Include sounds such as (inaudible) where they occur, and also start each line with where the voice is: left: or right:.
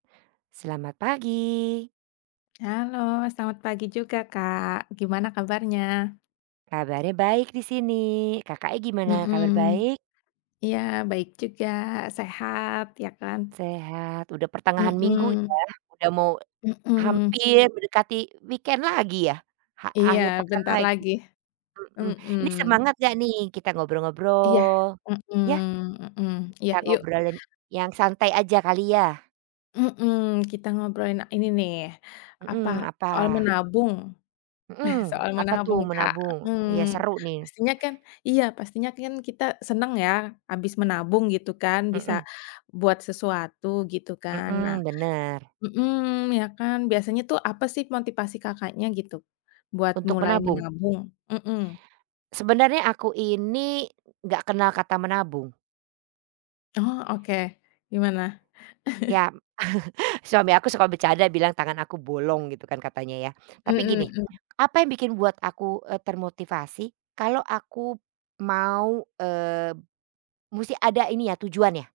right: Selamat pagi.
left: Halo, selamat pagi juga, Kak. Gimana kabarnya?
right: Kabarnya baik di sini. Kakaknya gimana? Kabar
left: Mhm.
right: baik?
left: Iya baik juga, sehat ya kan.
right: Sehat. Udah pertengahan minggu ya,
left: Mhm.
right: udah mau
left: Mhm.
right: hampir mendekati weekend lagi yah? Ha
left: Iya,
right: akhir pekan
left: bentar
right: lagi.
left: lagi.
right: Mhm.
left: Mhm.
right: Ini semangat enggak nih? Kita
left: Iya.
right: ngobrol-ngobrol. Iya?
left: Mhm Mhm. Iya,
right: Kita
left: yuk!
right: ngobralin yang santai aja kali yah?
left: Mhm, kita ngobrolin a ini nih,
right: Mhm,
left: apa, soal
right: apa?
left: menabung, (chuckles)
right: Mhm,
left: soal
right: apa tuh?
left: menabung, Kak,
right: Menabung? Iya
left: mhm.
right: seru nih.
left: Pastinya kan iya, pastinya kan kita senang ya habis menabung gitu kan, bisa
right: Mhm.
left: buat sesuatu gitu kan. Nah
right: Mhm, benar.
left: mhm iya kan. Biasanya tuh apa sih motivasi Kakaknya gitu buat
right: Untuk
left: mulai
right: menabung?
left: menabung? Hmm.
right: Sebenarnya aku ini enggak kenal kata menabung.
left: Oh, oke. Gimana? (chuckles)
right: Iya m (chuckles) suami aku suka bercanda bilang, "Tangan aku bolong." Gitu kan katanya ya, tapi
left: Hmm
right: gini
left: hmm.
right: apa yang bikin buat aku, eee, termotivasi kalau aku mau, eee, musti ada ini ya, tujuannya.